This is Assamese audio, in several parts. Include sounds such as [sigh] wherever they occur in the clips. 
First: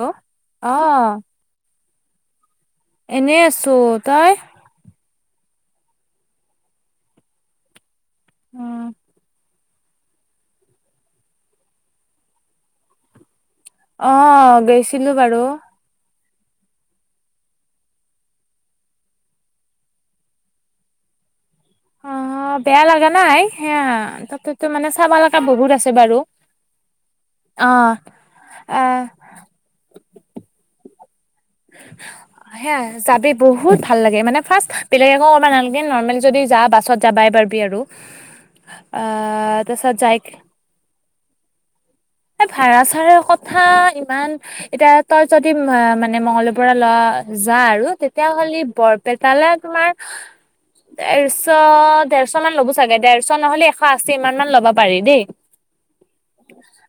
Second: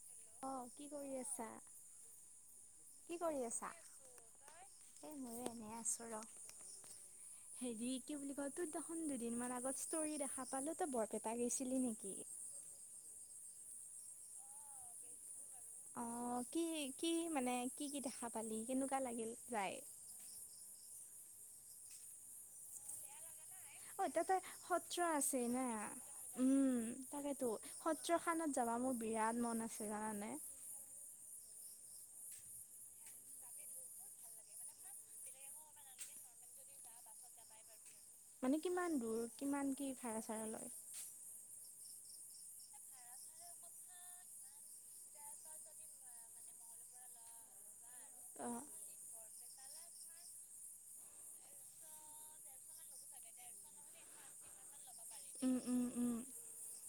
হেল্ল' অ কি কৰি আছা? কি কৰি এনেই আছা? আছো, তই? এই ময়ো এনে আছোঁ ৰ হেৰি কি বুলি কয় তোৰ দেখোন দুদিন মান আগত ষ্টৰি দেখা পালো তই বৰপেটা গেইছিলি নেকি? অ গৈছিলো বাৰু। অ কি কি মানে কি কি দেখা পালি কেনেকুৱা লাগিল যায়। অ বেয়া লাগা নাই। সেয়া অ তাতে তাতেতো মানে সত্ৰ চাব লগা আছেই না বহুত আছে বাৰু উম তাকেতো অ', সত্ৰ খানত যাবা মোৰ আহ বিৰাট মন আছে জানানে সেয়া যাবি বহুত ভাল লাগে মানে ফাৰ্ষ্ট বেলেগ একৌ কৰবা নালগে নৰ্মেল যদি যা বাছত যাবাই পাৰবি আৰু। মানে কিমান দূৰ আহ কিমান কি তাৰপিছত যাই ভাড়া চাড়া লয়? এই ভাড়া চাড়াৰ কথা ইমান এতিয়া তই যদি মানে মঙ্গলৰ পৰা লোৱা যা আৰু অ তেতিয়াহলি বৰপেট তালে, তোমাৰ দেড়শ-দেড়শমান ল'ব চাগে। দেড়শ নহ'লে, এশ আশী ইমানমান ল'ব। পাৰি দেই। উম উম উম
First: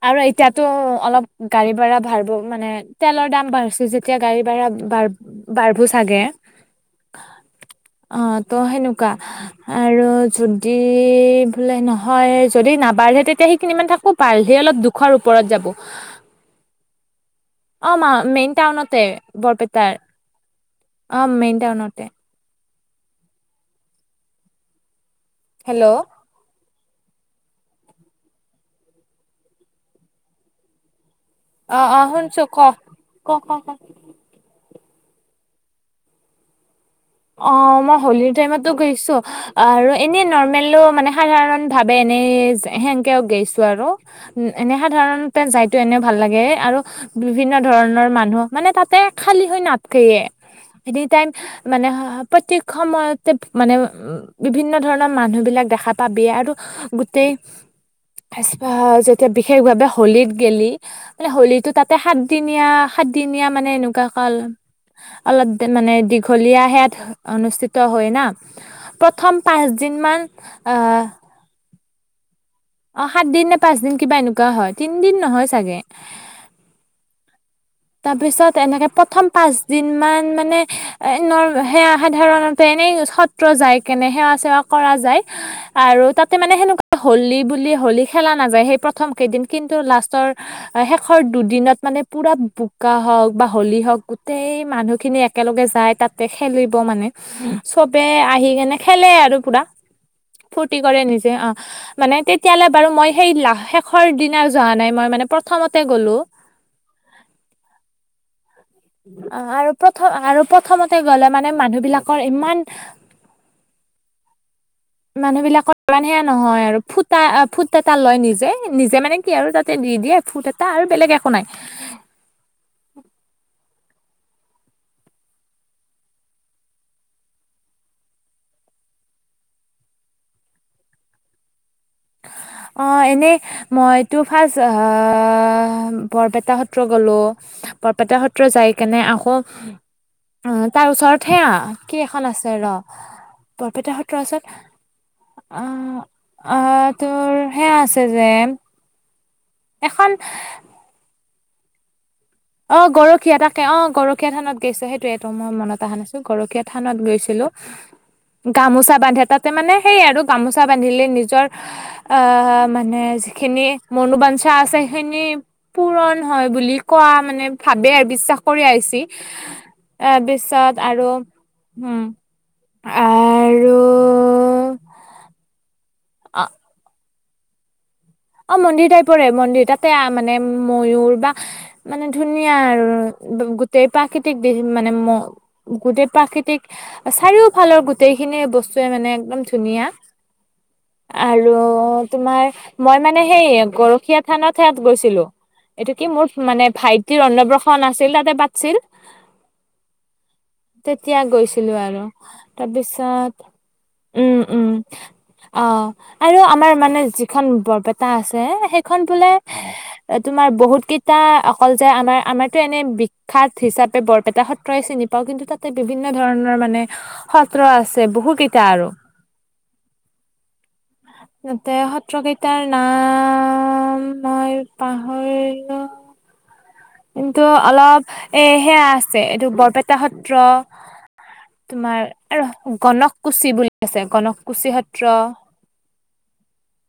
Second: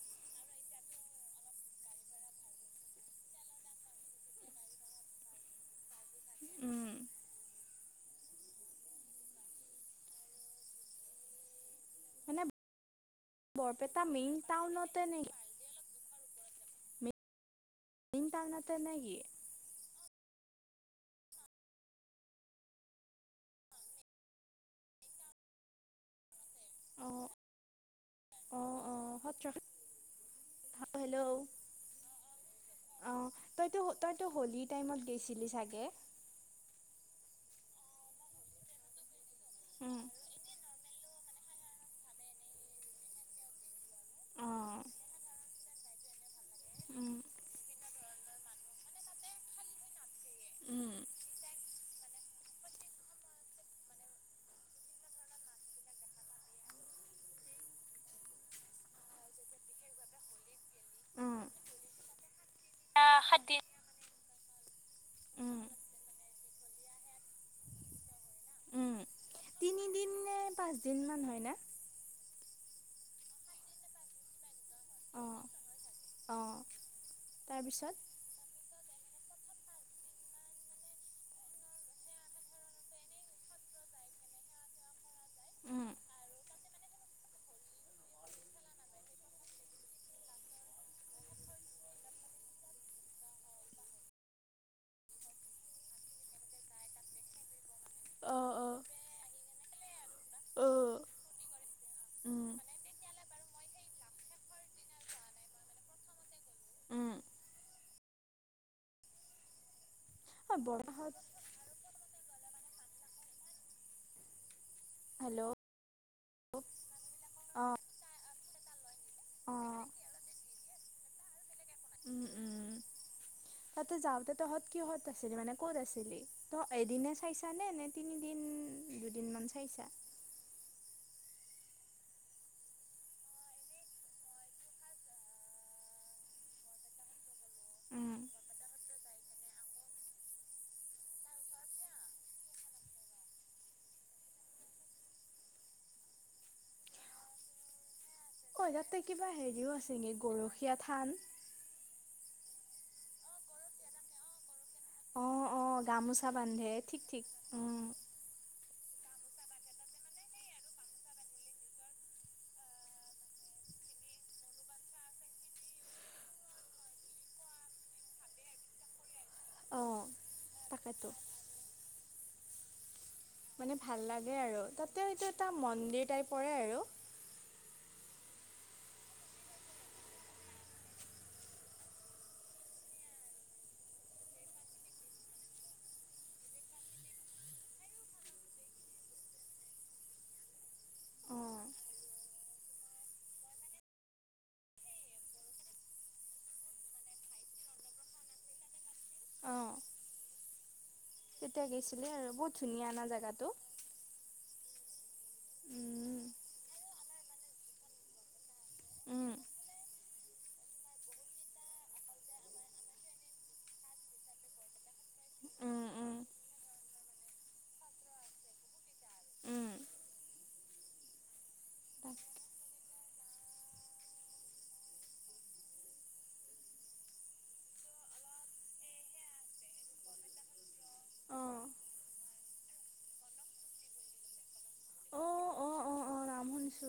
আৰু এতিয়াতো অলপ গাড়ী ভাড়া ভাঢ়বো মানে, তেলৰ দাম বাঢ়ছে যেতিয়া, গাড়ী ভাড়া বাঢ়-বাঢ়বো চাগে। উম। অ', ত' সেনেকুৱা। আৰু যদি বোলে নহয়, মানে যদি নাবাঢ়ে, তেতিয়া সেইখিনিমান বৰপেটা থাকক মেইন বাঢ়লি অলপ দুখ টাউনতে খৰ নেকি ওপৰত যাব। অ', মেইন মা-মেইন টাউনতে নেকি? বৰপেটাৰ। অ', মেইন টাউনতে। হেল্ল'! অ', অ', অ', [unintelligible] হেল্ল'! অ, অ শুনচো ক, ক, অ', ক। তইতো তইতো হোলী টাইমত গৈছিলি চাগে? অ, মই হোলীৰ টাইমতো গৈছোঁ। আৰু এনেই নৰ্মেলো, মানে। সাধাৰণভাৱে এনেই, যে সেনেকৈও গৈছোঁ, আৰু এনে অ', সাধাৰণতে যাইতো এনে। ভাল লাগে আৰু উম, বিভিন্ন ধৰণৰ মা ন, মানে তাতে খালী হৈ নাথকেয়ে, উম, এনিটাইম খা মানে হ, হ, প্ৰত্যেক সময়তে, মানে, বিভিন্ন ধৰণৰ মানুহবিলাক দেখা পাবি এই। আৰু গোটেই হেচা যেতিয়া বেছি হোৱা বা হ'লীত গে'লি উম, হ'লীতটো তাতে সাতদিনীয়া, সাতদিনীয়া, মানে এনেকুৱা কাল। অলপ উম, দি মানে দি। খলীয়াহেত অনুষ্ঠিত হয়, না? উম, প্ৰথম পাঁচদিন তিনিদিন মান নে আহ। পাঁচদিনমান হয়নে? অ, সাত দিন নে পাঁচ দিন, কিবা এনেকুৱা হয়। তিনিদিন অ', নহয়, চাগে। অ', তাৰপিছত তাৰ পিছত, এনেকে পট। প্ৰথম পাঁচদিনমান, মানে, এনে নৰ এনে সেৱা সাধাৰণতে সত্ৰ যায় কেনে সেৱা-চেৱা কৰা যায়। উম, আৰু তাতে, মানে, সেনেকুৱা হ'লি বুলি হ'লি খেলা নাযায় সেই প্ৰথম কেইদিন। কিন্তু লাষ্টৰ শেষৰ দুদিনত মানে পুৰট ব বোকা হওক বা হ'লী হওক, গোটেই মানুহখিনি একেলগেই যায়। তাতে খেলিব, মানে চবে আহি অ', কেনে অ', খেলে, আৰু পুৰা ফূৰ্তি অ', কৰে নিজে। অ, মানে, উম, তেতিয়ালৈ বাৰু মই সেই লাহ শেষৰ দিনা যোৱা নাই মই, মানে, প্ৰথমতে গ'লোঁ। উম, অ, আৰু প্ৰ থ, আৰু প্ৰথমতে বৰমাহত গ'লে, মানে, মানুহবিলাক কৰে ইমান মানুহ হেল্ল' বিলাকত ইমানে নহয় আৰু ফুটা আ ফুট অ', এটা লয় নিজে। ই নিজে মা নে কি আৰু তাতে অ', নিদিয়ে ফুট এট আৰু বেলেগ একো নাই। উম, উম তাতে যাওঁতে তহঁত কিহত আছিলি। মানে ক'ত আছিলি। তই এদিনে চাইছানে নে তিনিদিন দুদিন মান চাইছা। অ এনে মইতো ফ্ৰাঢ আ বৰপেটা সত্ৰ গলো। বৰপেটা উম, সত্ৰ যাই কেনে আকৌ তাৰ ওচৰত হেয়া কি এখন আছে ৰহ। বৰপেটা সত্ৰৰ ওচৰত আ আ তোৰ সেয়া আছে [inaudible] অ তাতে কিবা হেৰিও আছে এখন এনেকে গৰখীয়া থান। অ গৰখীয়া, তাকে অ গৰখীয়া থানত। সেইটো এইটো অ', মুৰ অ', মনত অহা নাছিল। গামোচা গৰখীয়া বান্ধে থানত ঠিক ঠিক। গৈছিলো গামোচা বান্ধে, তাতে মানে সেই আৰু গামোচা বান্ধিলে নিজৰ মানে যিখিনি মনোবাঞ্ঞ্চা আছে। সেইখিনি পূৰণ হয় বুলি কোৱা মানে ভাবে আৰু বিশ্বাস কৰি আহিছি। অ', তাৰ পিছত আৰু, তাকেতো উম মানে আৰু ভাল লাগে আৰু। তাতে এইটো এটা মন্দিৰ অ টাইপৰে আৰু। অ মন্দিৰ টাইপৰে মন্দিৰ। তাতে মানে ময়ুৰ বা মানে ধুনীয়া আৰু গোটেই প্ৰাকৃতিক দিশ। মানে গোটেই প্ৰাকৃতিক চাৰিওফালৰ গোটেইখিনি বস্তুৱে মানে একদম ধুনীয়া। আৰু অ', তোমাৰ মই মানে সেই গৰখীয়া থান খনত গৈছিলো। এইটো কি মানে মোৰ ভাইটিৰ অন্নপ্ৰসন আছিল। তাতে পাতছিল। অ তেতিয়া গৈছিলো আৰু গৈছিলে বহুত ধুনীয়া না তাৰপিছত জেগাটো। উম উম অ, উম, আৰু আমাৰ মানে যিখন বৰপেটা আছে। সেইখন বোলে উম, তোমাৰ বহুত কেইটা অকল যে আমাৰ আমাৰতো এনে বিখ্যাত হিচাপে বৰপেটা সত্ৰই চিনি পাওঁ কিন্তু তাতে উম, বিভিন্ন উম, ধৰণৰ মানে সত্ৰ আছে বহু কেইটা আৰু। উম ততে অ', সত্ৰ কেই তাৰ নাম মই পাহৰিলো। কিন্তু অলপ এহে আছে। এইটো বৰপেটা সত্ৰ তোমাৰ গনক কুছি বুলি আছে গনক কুছি সত্ৰ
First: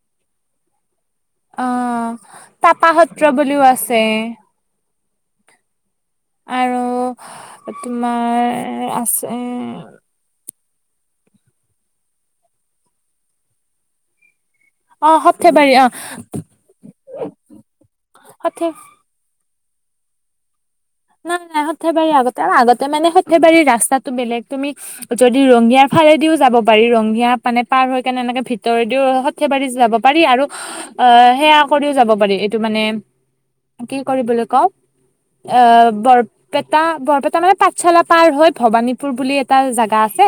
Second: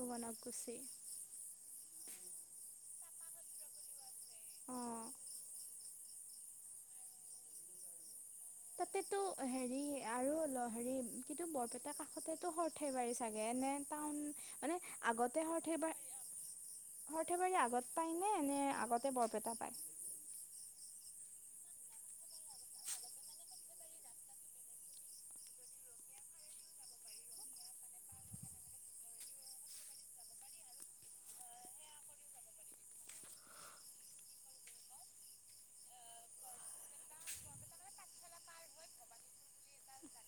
গনক খুচি অ তাপা সত্ৰ বুলিও আছে। অ'। আৰু তোমাৰ কিন্তু আছে হেৰি আৰু অলপ কিন্তু বৰপেটাৰ কাষতেতো সৰ্থেবাৰী চাগে, নে টাউন মানে অ আগতে অ সৰ্থেবাৰী, সৰ্থেবাৰী আগত পায় নে? নে সৰ্থে আগতে বৰপেটাত নাই নাই সৰ্থেবাৰীৰ আগতে। আগতে মানে সৰ্থেবাৰীৰ ৰাস্তাটো বেলেগ। তুমি যদি ৰঙিয়াৰ ফাৰেদিও যাব পাৰি। ৰঙিয়া মানে পাৰ হৈ কেনে এনেকে ভিতৰেদিও সৰ্থেবাৰীত যাব পাৰি। আৰু অ সেয়া কৰিও যাব পাৰি এইটো মানে কি বুলি কওঁ অ বৰপেটা, বৰপেটা মানে পাঠশালা পাৰ হৈ ভবানীপুৰ বুলি এটা জেগা আছে।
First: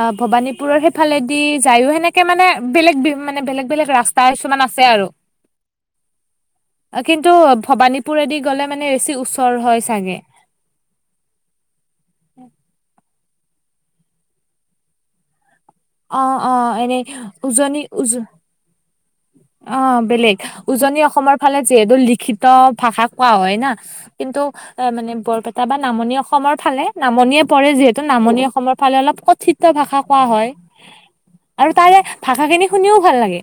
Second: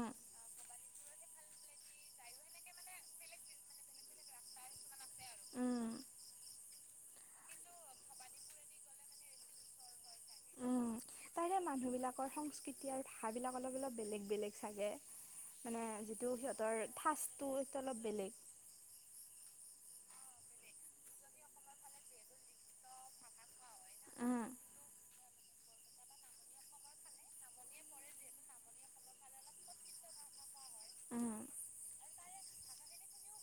অ ভবানীপুৰৰ সেইফালেদি যায়ো সেনেকে মানে বেলেগ মানে বেলেগ বেলেগ ৰাস্তা আছে আৰু। কিন্তু ভবানীপুৰদি গ'লে মানে বেছি উচৰ হয় চাগে। মানুহ বিলাকৰ সংস্কৃতি আৰু ভাষাবিলাক অলপ অলপ বেলেগ বেলেগ চাগে। মানে অ যিটো অ সিহঁতৰ এনে ঠাঁচটো সেইটো উজনি অলপ উজু বেলেগ। অ বেলেগ উজনি অসমৰ ফালে যিহেতু লিখিত ভাষা কোৱা হয় না। কিন্তু মানে বৰপেটা বা নামনি অসমৰ ফালে নামনিয়ে পৰে যিহেতু নামনি অসমৰ ফালে অলপ কথিত ভাষা কোৱাঁ হয়। আৰু তাৰে ভাষাখিনি শুনিও ভাল লাগে।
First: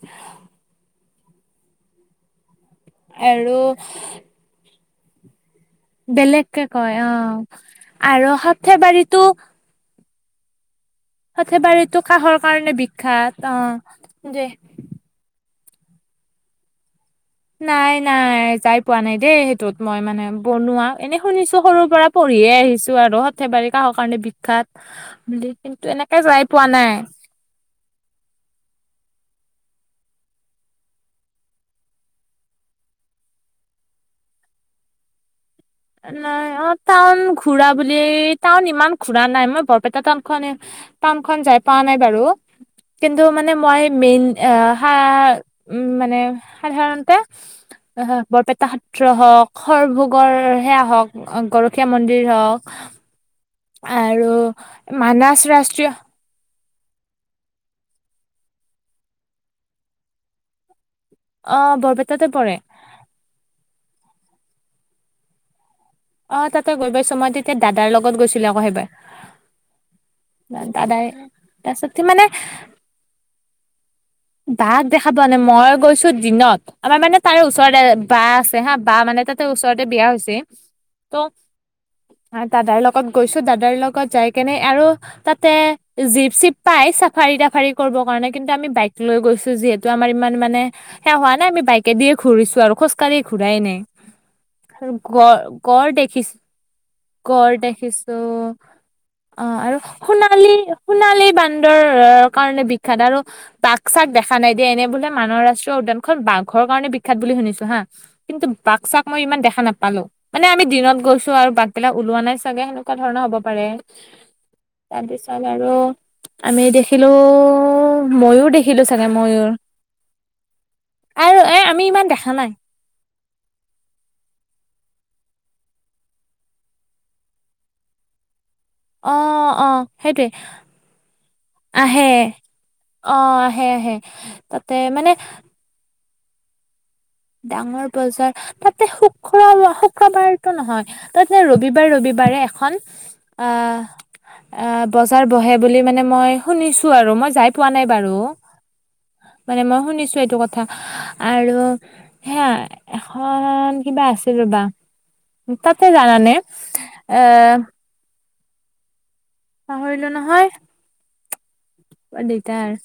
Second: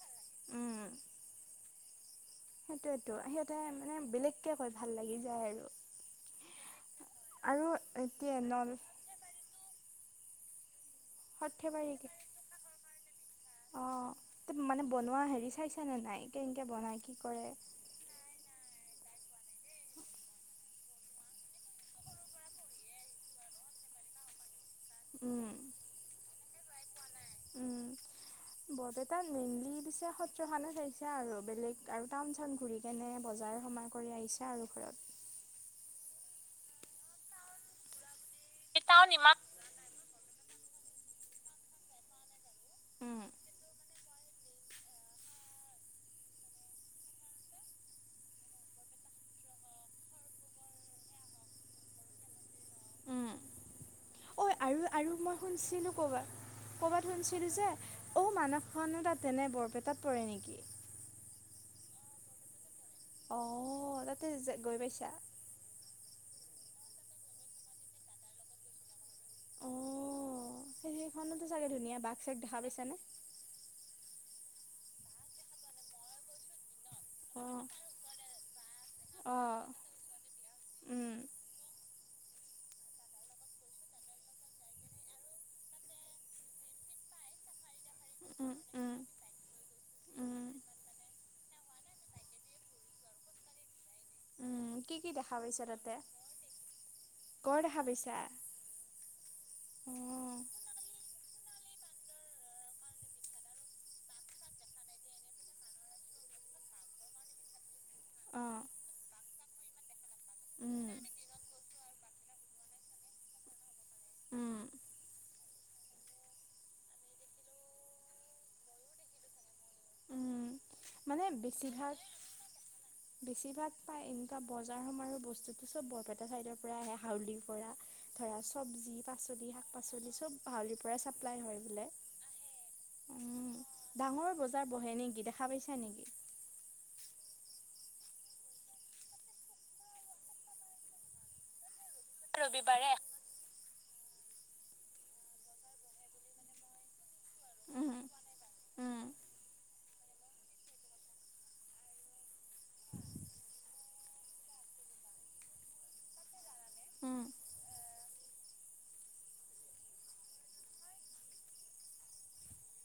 সেইটোয়েতো আৰু সেইটোয়ে মানে বেলেগকে কয়। ভাল লাগি যায় আৰু বেলেগকে কয় অ আৰু এতিয়া আৰু নল সথেবাৰীটো সথেবাৰীতো সৰ্থেবাৰী কাঁহৰ কাৰণে বিখ্যাত অ যে নে নাই কেনেকে বনাই কি কৰে নাই নাই যাই পোৱা নাই দেই সেইটোত মই মানে বনোৱা এনেই শুনিছোঁ সৰুৰ পৰা পঢ়িয়ে আহিছোঁ আৰু সৰ্থেবাৰী কাঁহৰ কাৰণে বিখ্যাত উম বুলি কিন্তু এনেকে যাই পোৱা নাই উম বৰপেটাত মেইনলি পিছে সত্ৰ খনে চাইছা আৰু বেলেগ আৰু টাউন চাউন ঘুৰি কেনে বজাৰ সমাৰ কৰি আহিছে আৰু ঘৰত নাই অ টাউন ঘুৰা বুলি টাউন ইমান ঘুৰা নাই মই বৰপেটা টাউনখন এ টাউনখন যায় পোৱা নাই বাৰু, কিন্তু উম মানে মই মেইন আ, সা-মানে সাধাৰণতে বৰপেটা সত্ৰ হওঁক, সৰভোগৰ সেয়া হওঁক, গৰখীয়া মন্দিৰ হওঁক। উম আৰু ঐ আৰু আৰু মই মানাছ ৰাষ্ট্ৰীয় শুনিছিলোঁ ক'ৰবাত কৰ'বাত শুনিছিলোঁ যে, অউ, মানসখনো তাতেনে বৰপেটাত পৰে নেকি? অ', বৰপেটাতে পৰে। অ', তাতে য-গৈ পাইছা? অ', তাতে গৈ পাইছোঁ মই তেতিয়া দাদাৰ লগত গৈছিলোঁ আকৌ সেইবাৰ। অঁ সেই দাদায়ে সেইখনতো চাগে ধুনীয়া তাছতে বাঘ মানে চাগ দেখা পাইছানে বাঘ দেখা পোৱা নাই, মই গৈছো দিনত। আমাৰ মানে তাৰে ওচৰতে অঁ বা আছে হা, বা মানে তাতে অঁ ওচৰতে বিয়া হৈছে উম ত' দাদাৰ লগত গৈছোঁ, দাদাৰ লগত যাই কেনে আৰু তাতে জিপ চিপ পাই, চাফাৰী তাফাৰি কৰিব কাৰণে কিন্তু উম আমি বাইক উম গৈছোঁ যিহেতু আমাৰ ইমান উম মানে সেয়া হোৱা নাই আমি বাইকে দিয়ে ঘূৰিছো আৰু খোজাকাঢ়ি ঘূৰাই নাই। উম, আৰু কি কি গ দেখা পাইছা গড় তাতে? দেখিছোঁ গড় দেখা পাইছা? দেখিছোঁ অ', আৰু অ', সোণালী, সোণালী বান ন্দৰ কাৰণে বিখ্যাত আৰু বাক চাক দেখা নাই দিয়া এনে বোলে মানৱ ৰাষ্ট্ৰীয় উদ্যানখন বাঘৰ কাৰণে বিখ্যাত বুলি শুনিছোঁ হা কিন্তু বাঘ চাক মই ইমান দেখা নাপালোঁ। মানে আমি দিনত উম। গৈছোঁ আৰু বাঘবিলাক ওলোৱা নাই চাগে সেনেকুৱা ধৰণৰ হ'ব পাৰে। উম, তাৰপিছ তাৰ বাৰ আৰু আমি দেখিলোঁ, ময়ূৰ দেখি দেখিলোঁ চাগে ময়ূৰ। উম। মানে বেছিভাগ, ইমান দেখা নাই বেছিভাগ পাই এনেকুৱা বজাৰ সামাৰ বস্তুটো চব বৰপেটা চাইডৰ পৰাই আহে হাউলিৰ পৰা ধৰা চবজি অ পাচলি অ শাক-পাচলি সেইটোৱে চব [unintelligible] পৰাই চাপ্লাই হয়। বোলে আহে অ উ আহে আহে ডাঙৰ বজাৰ তাতে বহে মানে নেকি? [inaudible] ডাঙৰ বজাৰ, তাতে শুক্ৰ শুক্ৰবাৰটো নহয়। তাতে ৰবি বাৰ, ৰবিবাৰে এখন আ অ' বজাৰ বহে বুলি মানে মই শুনিছো আৰু মই যাই পোৱা নাই উম, বাৰু। উম, মানে মই শুনিছো এইটো কথা, আৰু সেয়া এখন, কিবা আছিল ৰ'বা! তাতে জানানে? উম। আহ। পাহৰিলো নহয়, বৰ দিগদাৰ।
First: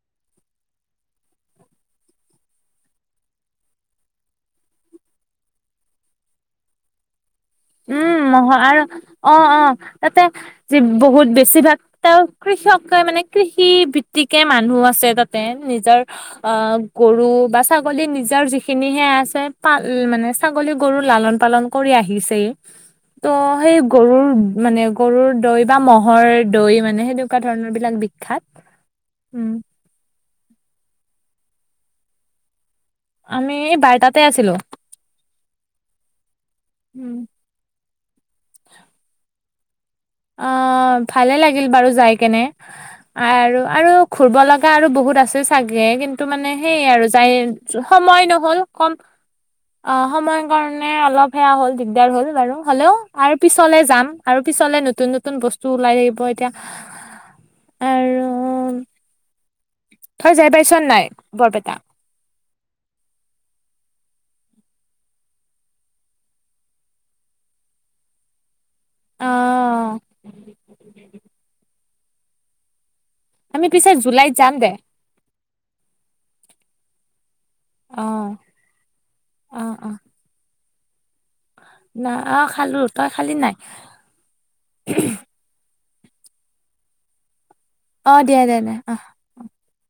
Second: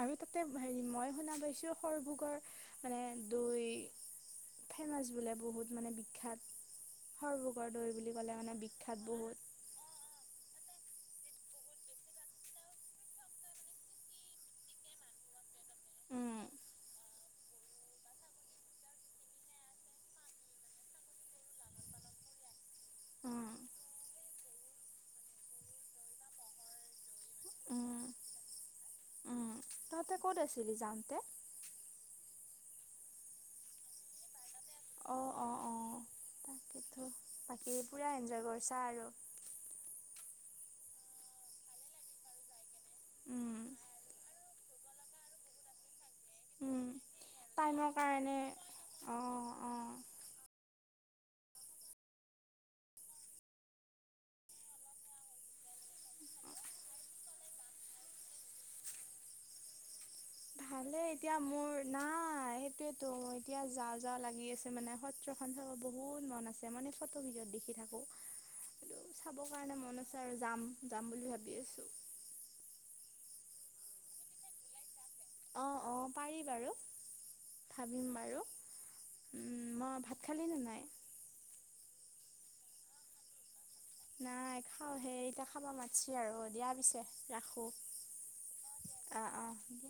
আৰু তাতে হেৰি মই শুনা পাইছোঁ, সৰভোগৰ মানে দৈ, ফেমাছ বোলে বহুত মানে বিখ্যাত। সৰভোগৰ দৈ বুলি উম, ক'লে মানে মহৰ আৰু বিখ্যাত অ' বহুত। অ' তাতে যি বহুত বেছিভাগ ত কৃষকে মানে কৃষি ভিত্তিকে মানুহ আছে। তাতে, নিজৰ উম, অ' গৰু বা ছাগলী নিজৰ যিখিনি সেয়া আছে পাল মানে ছাগলী গৰু লালন-পালন কৰি আহিছেই। ত' উম, সেই গৰুৰ মানে গৰুৰ দৈ বা ম'হৰ দৈ মানে সেনে কুৱা ধৰণৰ বিলাক বিখ্যাত। উম। ক'ত আছিলি যাওঁতে? আমি এ বাৰটাতে আছিলোঁ। অ অ-অ। উম তাকেই পুৰা এনজয় কৰিছা আৰু। অ, ভালে লাগিল বাৰু যাই কেনে। আৰু উম, আৰু ঘূৰ্ব লগা গা আৰু বহুত আছে চাগে, কিন্তু কিন্তু মানে সেই উম, আৰু যাই টাইমৰ সময় কাৰণে নহ'ল কম, অঁ অ অঁ সময় কাৰণেটো সেই অলপ সেয়া হ'ল দিগদাৰ হ'ল বাৰু, হ'লেও আৰু পিছলে যাম আৰু পিছলে নতুন- নতুন বস্তু ওলাই থাকিব এতিয়া আৰু [inaudible] ভালে নাই এতিয়া বৰপেটা? মোৰ নাই সেটোৱেটো, এতিয়া যাওঁ -যাওঁ লাগি আছে মানে সত্ৰখন চাব বহুত মন আছে, মানে ফটো ভিডিঅত দেখি থাকোঁ। টো চাবৰ কাৰণে অ', মন আছে আৰু যাম, যাম বুলি ভাবি আছোঁ। আমি পিছত জুলাইত যাম দে। অঁ অঁ [unintelligible] ভাবিম অ', বাৰু। অ', উম ম ভাত খালিনে নাই? নাই অ খালো, তই খালি নাই? নাই খাও হে, এতিয়া খাবা মাতিছি আৰু দিয়া পিছে ৰাখ অঁ দিয়া দিয়া-দিয়া, অহ। অঁ দিয়া